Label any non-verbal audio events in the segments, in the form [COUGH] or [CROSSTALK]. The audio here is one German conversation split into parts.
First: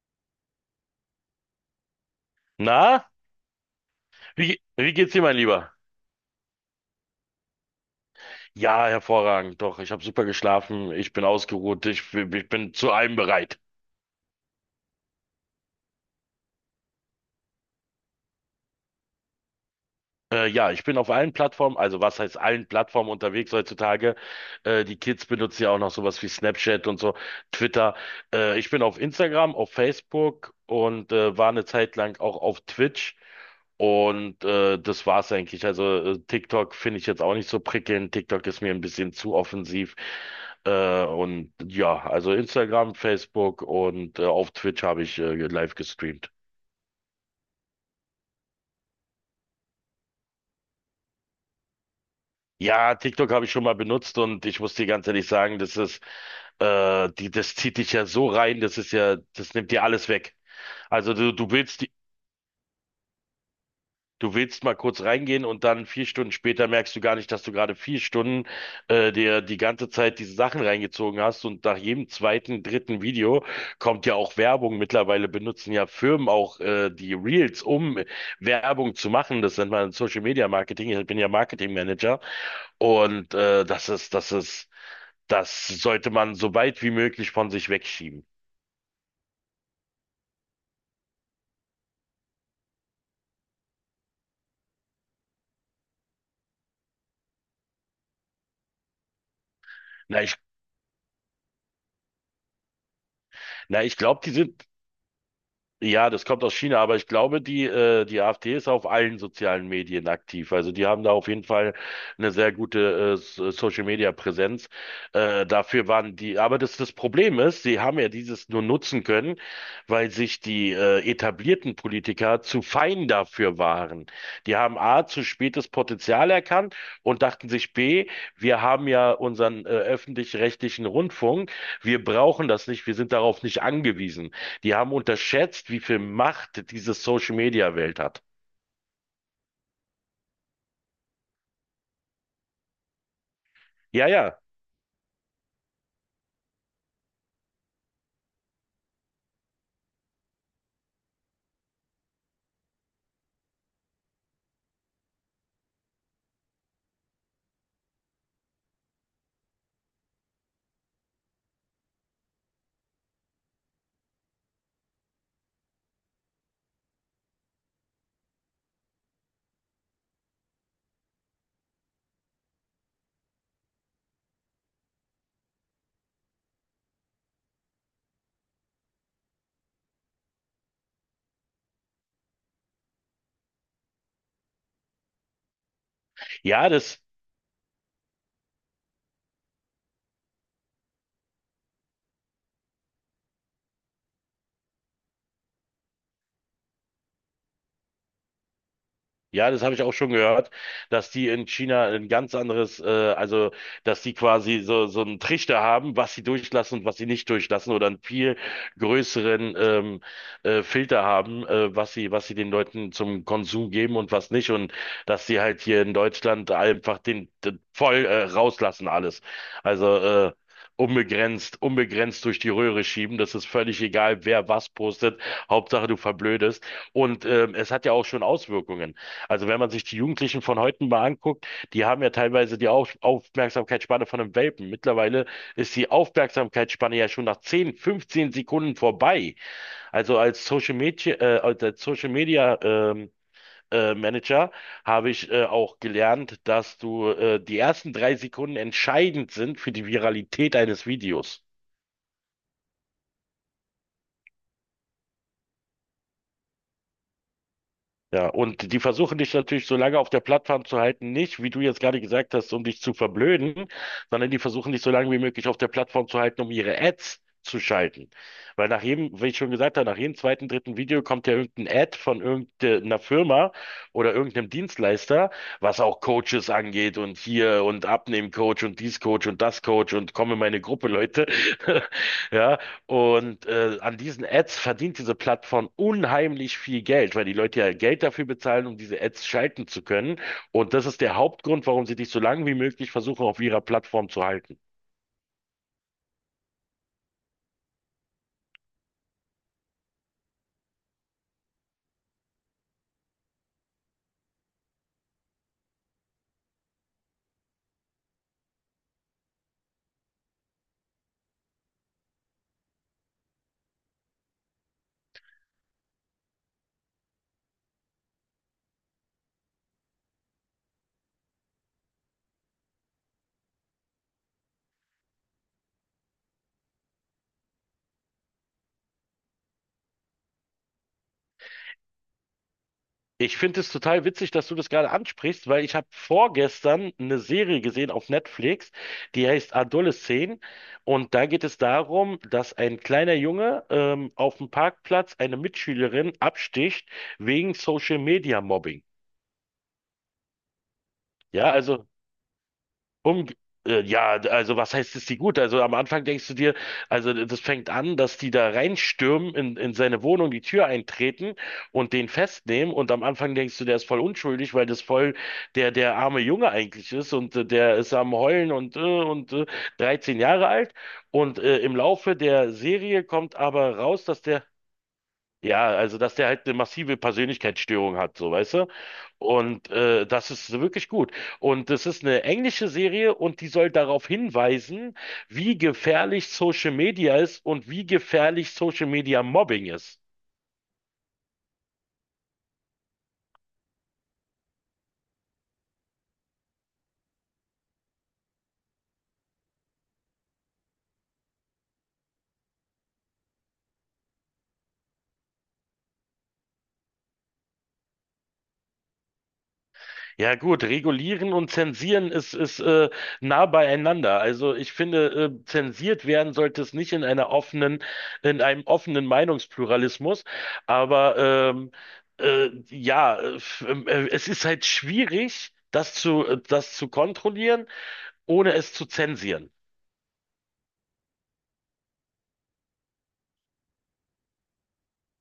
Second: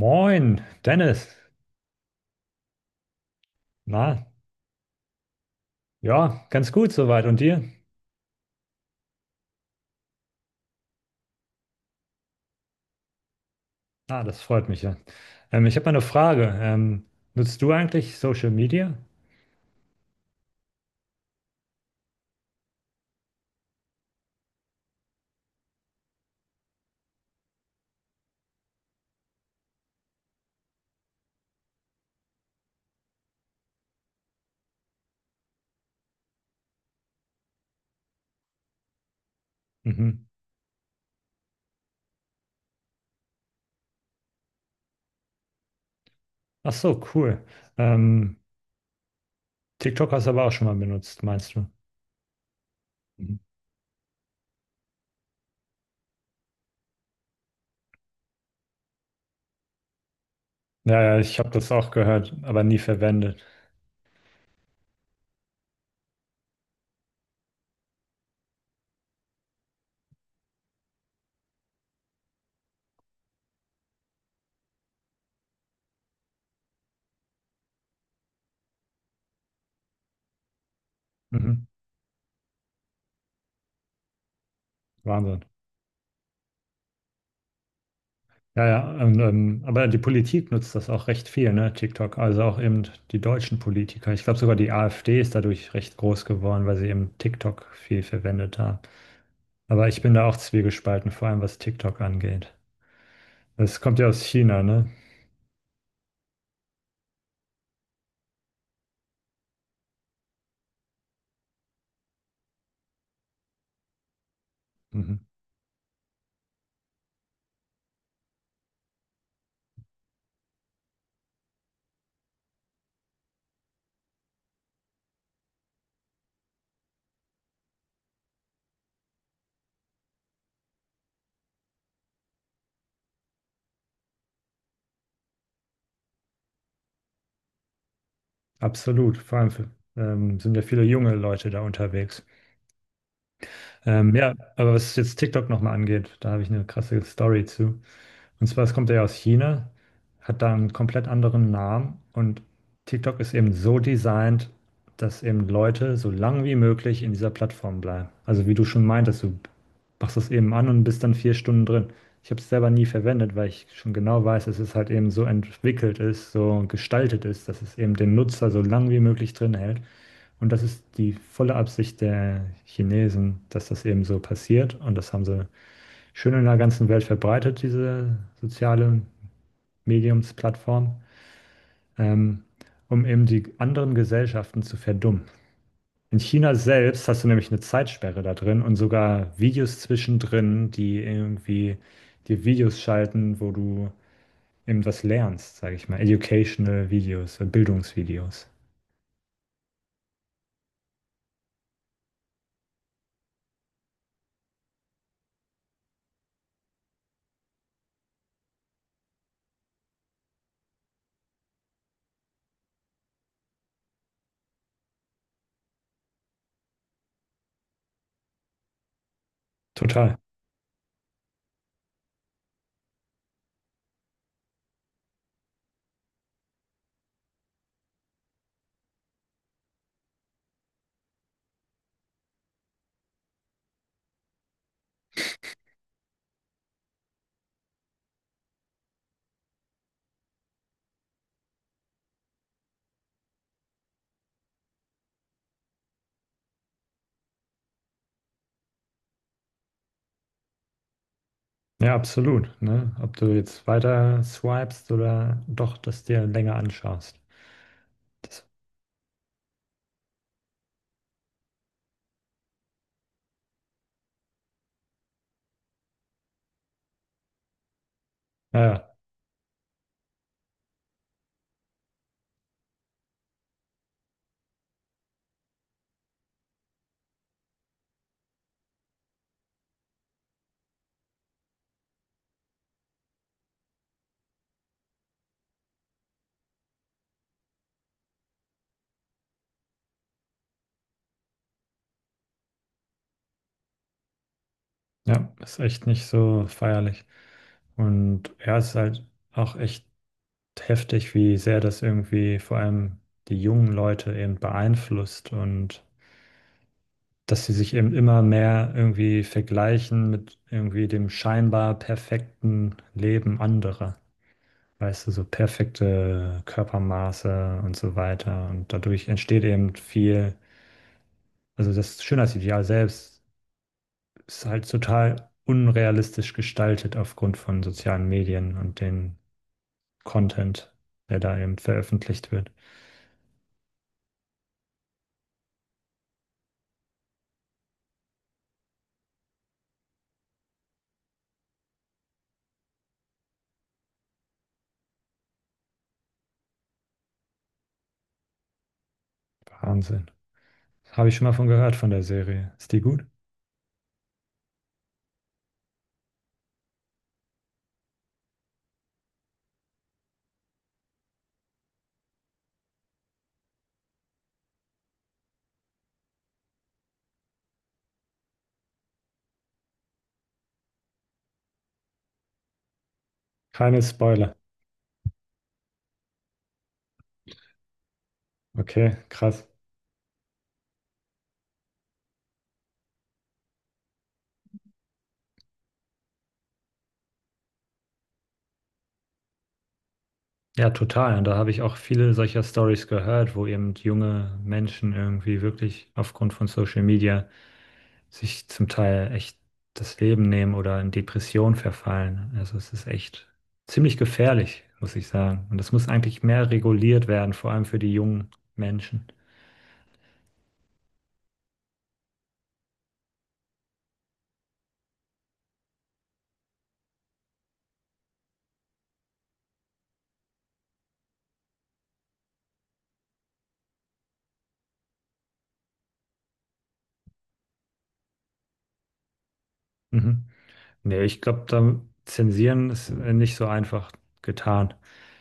Moin, Dennis. Na, Na, wie geht's dir, mein Lieber? ja, ganz gut soweit. Und dir? Ja, hervorragend. Doch, ich habe super geschlafen. Ich bin ausgeruht. Ich bin zu allem bereit. Ah, das freut mich ja. Ich habe mal eine Frage. Nutzt du eigentlich Social Media? Ja, ich bin auf allen Plattformen, also was heißt allen Plattformen unterwegs heutzutage. Die Kids benutzen ja auch noch sowas wie Snapchat und so, Twitter. Ich bin auf Instagram, auf Facebook und war eine Zeit lang auch auf Twitch. Und das war's eigentlich. Also TikTok finde ich jetzt auch nicht so prickelnd. TikTok ist mir ein bisschen zu offensiv. Mhm. Und ja, also Instagram, Facebook und auf Twitch habe ich live gestreamt. Ach so, cool. Ähm, TikTok hast du aber auch schon mal benutzt, meinst du? Ja, TikTok Mhm. habe ich schon mal benutzt und ich muss dir ganz ehrlich sagen, das zieht dich ja so rein, das nimmt dir alles weg. Ja, Also ja, du, ich habe du das willst, auch gehört, aber nie verwendet. du willst mal kurz reingehen und dann vier Stunden später merkst du gar nicht, dass du gerade vier Stunden dir die ganze Zeit diese Sachen reingezogen hast, und nach jedem zweiten, dritten Video kommt ja auch Werbung. Mittlerweile benutzen ja Firmen auch die Reels, um Werbung zu machen. Das nennt man Social Media Marketing. Ich bin ja Mhm. Marketing Manager und das ist Wahnsinn. das sollte man so weit wie möglich von sich wegschieben. Ja, ja. Und, aber die Politik nutzt das auch recht viel, ne? TikTok. Also auch eben die deutschen Politiker. Ich glaube sogar die AfD ist dadurch recht groß geworden, weil sie eben TikTok viel verwendet haben. Aber ich bin Na, da ich, auch zwiegespalten, vor allem was TikTok angeht. Es na, ich kommt ja glaube, aus die China, sind. ne? Ja, das kommt aus China, aber ich glaube, die AfD ist auf allen sozialen Medien aktiv. Also die haben da auf jeden Fall eine sehr gute Social-Media-Präsenz. Mhm. Dafür waren die, aber das Problem ist, sie haben ja dieses nur nutzen können, weil sich die etablierten Politiker zu fein dafür waren. Die haben A, zu spät das Potenzial erkannt und dachten sich B, wir haben ja unseren öffentlich-rechtlichen Rundfunk, wir brauchen das nicht, wir sind darauf nicht angewiesen. Die haben unterschätzt, wie viel Macht diese Social-Media-Welt hat. Absolut. Vor allem für, sind ja viele junge Leute da unterwegs. Ja, Ja, ja, aber was jetzt TikTok nochmal angeht, da habe ich eine krasse Story zu. Und zwar, es kommt ja aus China, hat da einen komplett anderen Namen und TikTok ist eben so designt, dass eben Leute so lang wie möglich in dieser Plattform bleiben. Also wie du schon meintest, du machst das eben an und bist dann 4 Stunden drin. Ich habe es selber nie verwendet, weil ich schon genau weiß, dass es halt eben so entwickelt ist, so gestaltet ist, dass es eben den Nutzer so lang wie möglich drin hält. Und das ist die volle Absicht der Chinesen, dass das eben so passiert. Und das haben sie schön in der ganzen Welt verbreitet, diese soziale Mediumsplattform, ähm, um eben die anderen Gesellschaften zu verdummen. In China ja, das, selbst hast du nämlich eine Zeitsperre da drin und sogar Videos zwischendrin, die irgendwie dir Videos schalten, wo du eben was lernst, sage ich mal. Educational Videos, Bildungsvideos. Ja, das habe ich auch schon gehört, dass die in China ein ganz anderes, also dass die quasi so einen Trichter haben, was sie durchlassen und was sie nicht durchlassen, oder einen viel größeren Filter haben, was sie den Leuten zum Konsum geben und was nicht, und dass sie halt hier in Deutschland einfach den voll rauslassen alles, also Total. Unbegrenzt durch die Röhre schieben, das ist völlig egal, wer was postet, Hauptsache du verblödest und es hat ja auch schon Auswirkungen. Also wenn man sich die Jugendlichen von heute mal anguckt, die haben ja teilweise die Aufmerksamkeitsspanne von einem Welpen. Mittlerweile ist die Aufmerksamkeitsspanne ja schon nach 10, 15 Sekunden vorbei. Also als Social Media Manager habe ich auch gelernt, dass du, die ersten drei Sekunden, entscheidend sind für die Viralität eines Videos. Ja, absolut. Ne? Ob du jetzt weiter swipest oder doch dass dir länger anschaust. Ja, Das, und die versuchen dich natürlich so lange auf der Plattform zu halten, nicht, wie du jetzt gerade gesagt hast, um dich zu verblöden, sondern die versuchen dich so lange wie möglich auf der Plattform zu halten, um ihre Ads zu schalten. Weil nach naja, jedem, wie ich schon gesagt habe, nach jedem zweiten, dritten Video kommt ja irgendein Ad von irgendeiner Firma oder irgendeinem Dienstleister, was auch Coaches angeht, und hier und Abnehmen-Coach und dies Coach und das Coach und komm in meine Gruppe, Leute. [LAUGHS] Ja, und an diesen Ads verdient diese Plattform unheimlich viel Geld, weil die Leute ja Geld dafür bezahlen, um diese Ads schalten zu können. Und das ist der Hauptgrund, warum sie dich so lange wie möglich versuchen auf ihrer Plattform zu halten. ja, ist echt nicht so feierlich. Und ja, es ist halt auch echt heftig, wie sehr das irgendwie vor allem die jungen Leute eben beeinflusst und dass sie sich eben immer mehr irgendwie vergleichen mit irgendwie dem scheinbar perfekten Leben anderer. Weißt du, so perfekte Körpermaße und so weiter. Und dadurch entsteht eben viel, also das Schönheitsideal selbst ist halt total unrealistisch gestaltet aufgrund von sozialen Medien und den Content, der da eben veröffentlicht wird. Ich finde es total witzig, dass du das gerade ansprichst, weil ich habe vorgestern eine Serie gesehen auf Netflix, die heißt Adolescent. Und da geht es darum, dass ein kleiner Junge auf dem Parkplatz eine Mitschülerin absticht, wegen Social Media Mobbing. Wahnsinn. Habe ich schon mal von Ja, gehört also von der Serie. Ist die gut? Um, ja, also was heißt es die gut? Also am Anfang denkst du dir, also das fängt an, dass die da reinstürmen, in seine Wohnung, die Tür eintreten und den festnehmen. Und am Anfang denkst du, der ist voll unschuldig, weil das voll der arme Junge eigentlich ist, und der ist am Heulen und, 13 Jahre alt. Und im Laufe der Serie kommt aber Keine raus, dass Spoiler. der dass der halt eine massive Persönlichkeitsstörung hat, so, weißt du. Okay, krass. Und das ist wirklich gut. Und das ist eine englische Serie, und die soll darauf hinweisen, wie gefährlich Social Media ist und wie gefährlich Social Media Mobbing ist. Ja, total. Und da habe ich auch viele solcher Stories gehört, wo eben junge Menschen irgendwie wirklich aufgrund von Social Media sich zum Teil echt das Leben nehmen oder in Depression verfallen. Also es ist echt ziemlich gefährlich, muss ich sagen. Und das muss eigentlich mehr reguliert werden, vor allem für die jungen Menschen. Ja gut, regulieren und zensieren ist nah beieinander. Also ich finde, zensiert werden sollte es nicht, in einer offenen, in einem offenen Meinungspluralismus. Aber ähm, äh, es ist halt schwierig, das zu kontrollieren, ohne es zu zensieren. Mhm. Nee, ich glaube, da zensieren ist nicht so einfach getan.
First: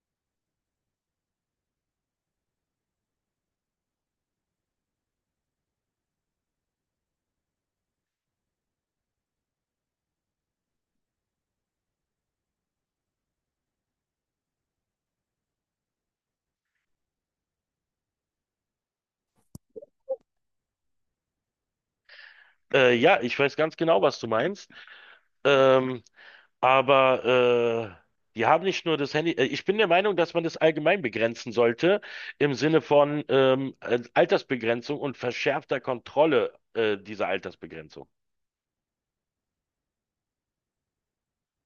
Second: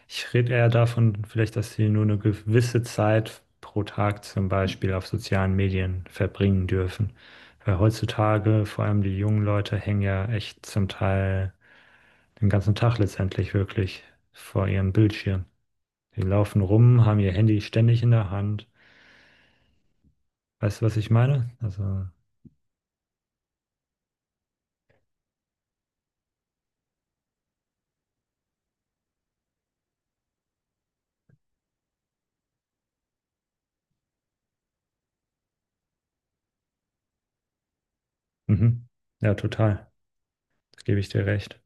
Ich rede eher davon, vielleicht, dass sie nur eine gewisse Zeit pro Tag zum Beispiel auf sozialen Medien verbringen dürfen. Weil heutzutage, vor allem die jungen Leute, hängen ja echt zum Teil den ganzen Tag letztendlich wirklich vor ihrem Bildschirm. Die laufen rum, haben ihr Handy ständig in der Hand. Weißt du, was ich meine? Also, Ja, ich weiß ganz genau, was du meinst. Ähm, Aber die haben nicht nur das Handy. Ich bin der Meinung, dass man das allgemein begrenzen sollte, im Sinne von Altersbegrenzung und verschärfter Kontrolle dieser Altersbegrenzung. mhm. Ja, total. Das gebe ich dir recht.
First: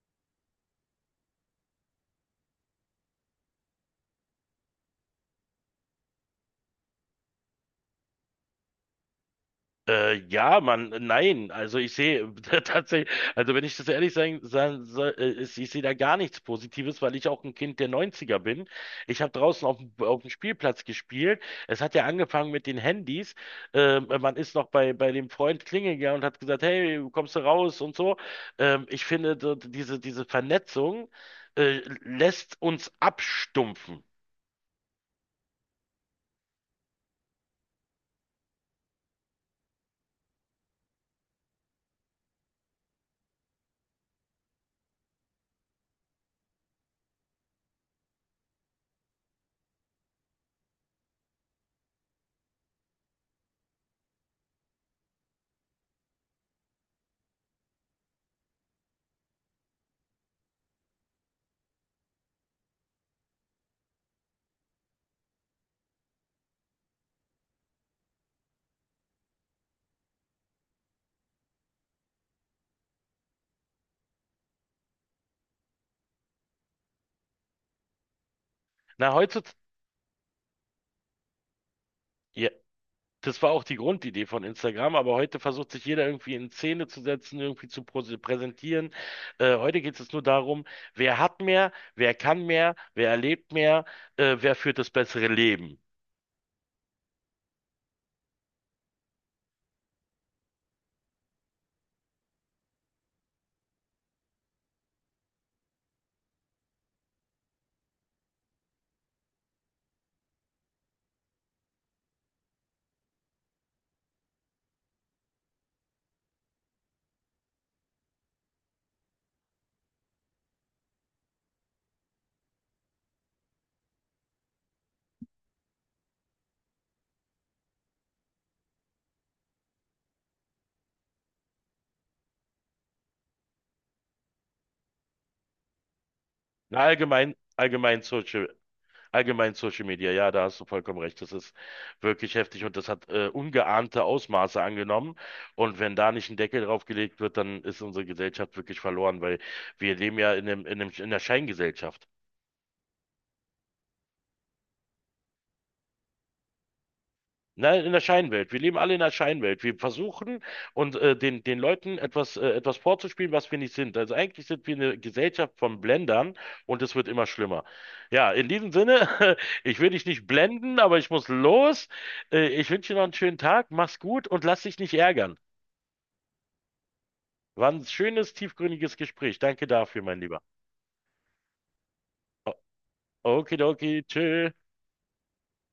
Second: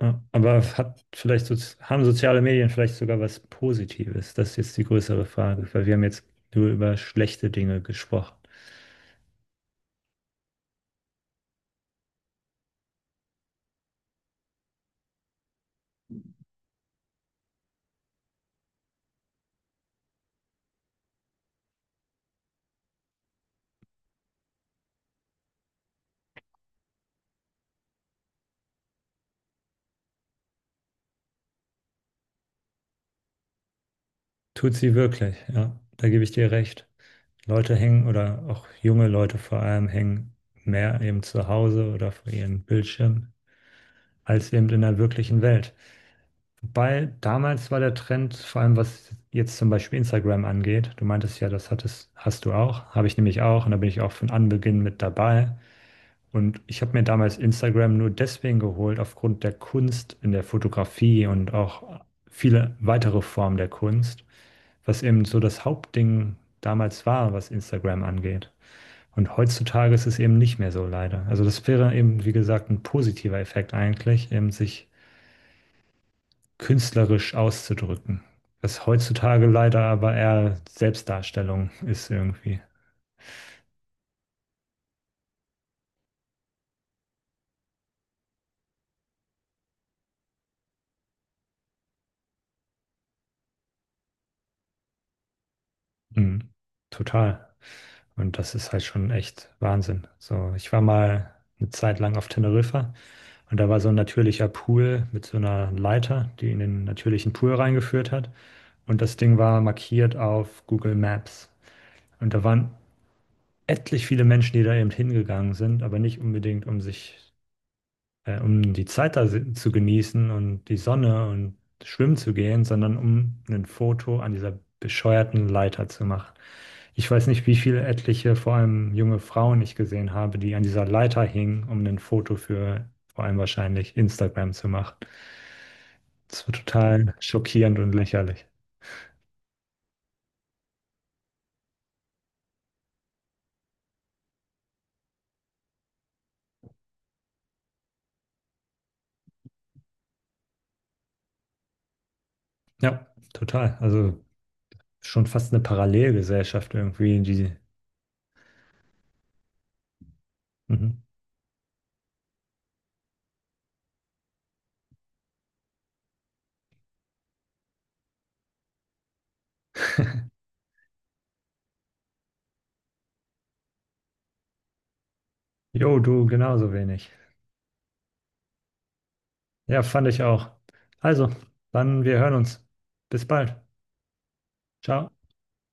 Ja, aber hat vielleicht haben soziale Medien vielleicht sogar was Positives? Das ist jetzt die größere Frage, weil wir haben jetzt nur über schlechte Dinge gesprochen. Nein, also ich sehe [LAUGHS] tatsächlich, also wenn ich das ehrlich sagen soll, ich sehe da gar nichts Positives, weil ich auch ein Kind der 90er bin. Ich habe draußen auf, auf dem Spielplatz gespielt. Es hat ja angefangen mit den Handys. Man ist noch bei dem Freund klingeln gegangen und hat gesagt, hey, kommst du raus und so. Ich finde, so diese Vernetzung lässt uns abstumpfen. Tut sie wirklich, ja, da gebe ich dir recht. Leute hängen oder auch junge Leute vor allem hängen mehr eben zu Hause oder vor ihren Bildschirmen als eben in der wirklichen Welt. Wobei damals war der Trend, vor allem was jetzt zum Beispiel Instagram angeht, du meintest ja, das hattest, hast du auch, habe ich nämlich auch und da bin ich auch von Anbeginn mit dabei. Und ich habe mir damals Instagram nur deswegen geholt, aufgrund der Kunst in der Fotografie und auch viele weitere Formen der Kunst, was eben so das Hauptding damals war, was Instagram angeht. Und heutzutage ist es eben nicht mehr so leider. Also das wäre eben, wie gesagt, ein positiver Effekt eigentlich, eben sich künstlerisch auszudrücken. Was Na, heutzutage heutzutage, leider aber eher Selbstdarstellung ist ja, irgendwie. das war auch die Grundidee von Instagram, aber heute versucht sich jeder irgendwie in Szene zu setzen, irgendwie zu präsentieren. Heute geht es nur darum, wer hat mehr, wer kann mehr, wer erlebt mehr, wer führt das bessere Leben. Mhm. Total. Und das ist halt schon echt Wahnsinn. So, ich war mal eine Zeit lang auf Teneriffa und da war so ein natürlicher Pool mit so einer Leiter, die in den natürlichen Pool reingeführt hat. Und das Ding war markiert auf Google Maps. Und da waren etlich viele Menschen, die da eben hingegangen sind, aber nicht unbedingt, um sich um die Zeit da zu genießen und die Sonne und schwimmen zu gehen, sondern um ein Foto an dieser bescheuerten Leiter zu machen. Ich weiß nicht, wie viele etliche, vor allem junge Frauen ich gesehen habe, die an dieser Leiter hingen, um ein Foto für vor allem wahrscheinlich Instagram zu machen. Das war Na, total allgemein, schockierend und allgemein lächerlich. Social, allgemein Social Media, ja, da hast du vollkommen recht. Das ist wirklich heftig, und das hat ungeahnte Ausmaße angenommen. Und wenn da nicht ein Deckel drauf gelegt wird, dann ist unsere Gesellschaft wirklich verloren, weil wir leben ja in einer Scheingesellschaft. Ja, total. Also schon fast eine Parallelgesellschaft irgendwie, die. Nein, in der Scheinwelt. Wir leben alle in der Scheinwelt. Wir versuchen und Mhm. Den Leuten etwas vorzuspielen, was wir nicht sind. Also eigentlich sind wir eine Gesellschaft von Blendern, und es wird immer schlimmer. Ja, in diesem Sinne, [LAUGHS] ich will dich nicht [LAUGHS] blenden, aber ich muss los. Ich wünsche dir noch einen schönen Tag. Mach's gut und lass dich nicht ärgern. Jo, du genauso wenig. War ein schönes, tiefgründiges Gespräch. Danke Ja, dafür, fand mein ich Lieber. auch. Also, dann wir hören O- uns. Bis bald. Okidoki, tschüss. Ciao.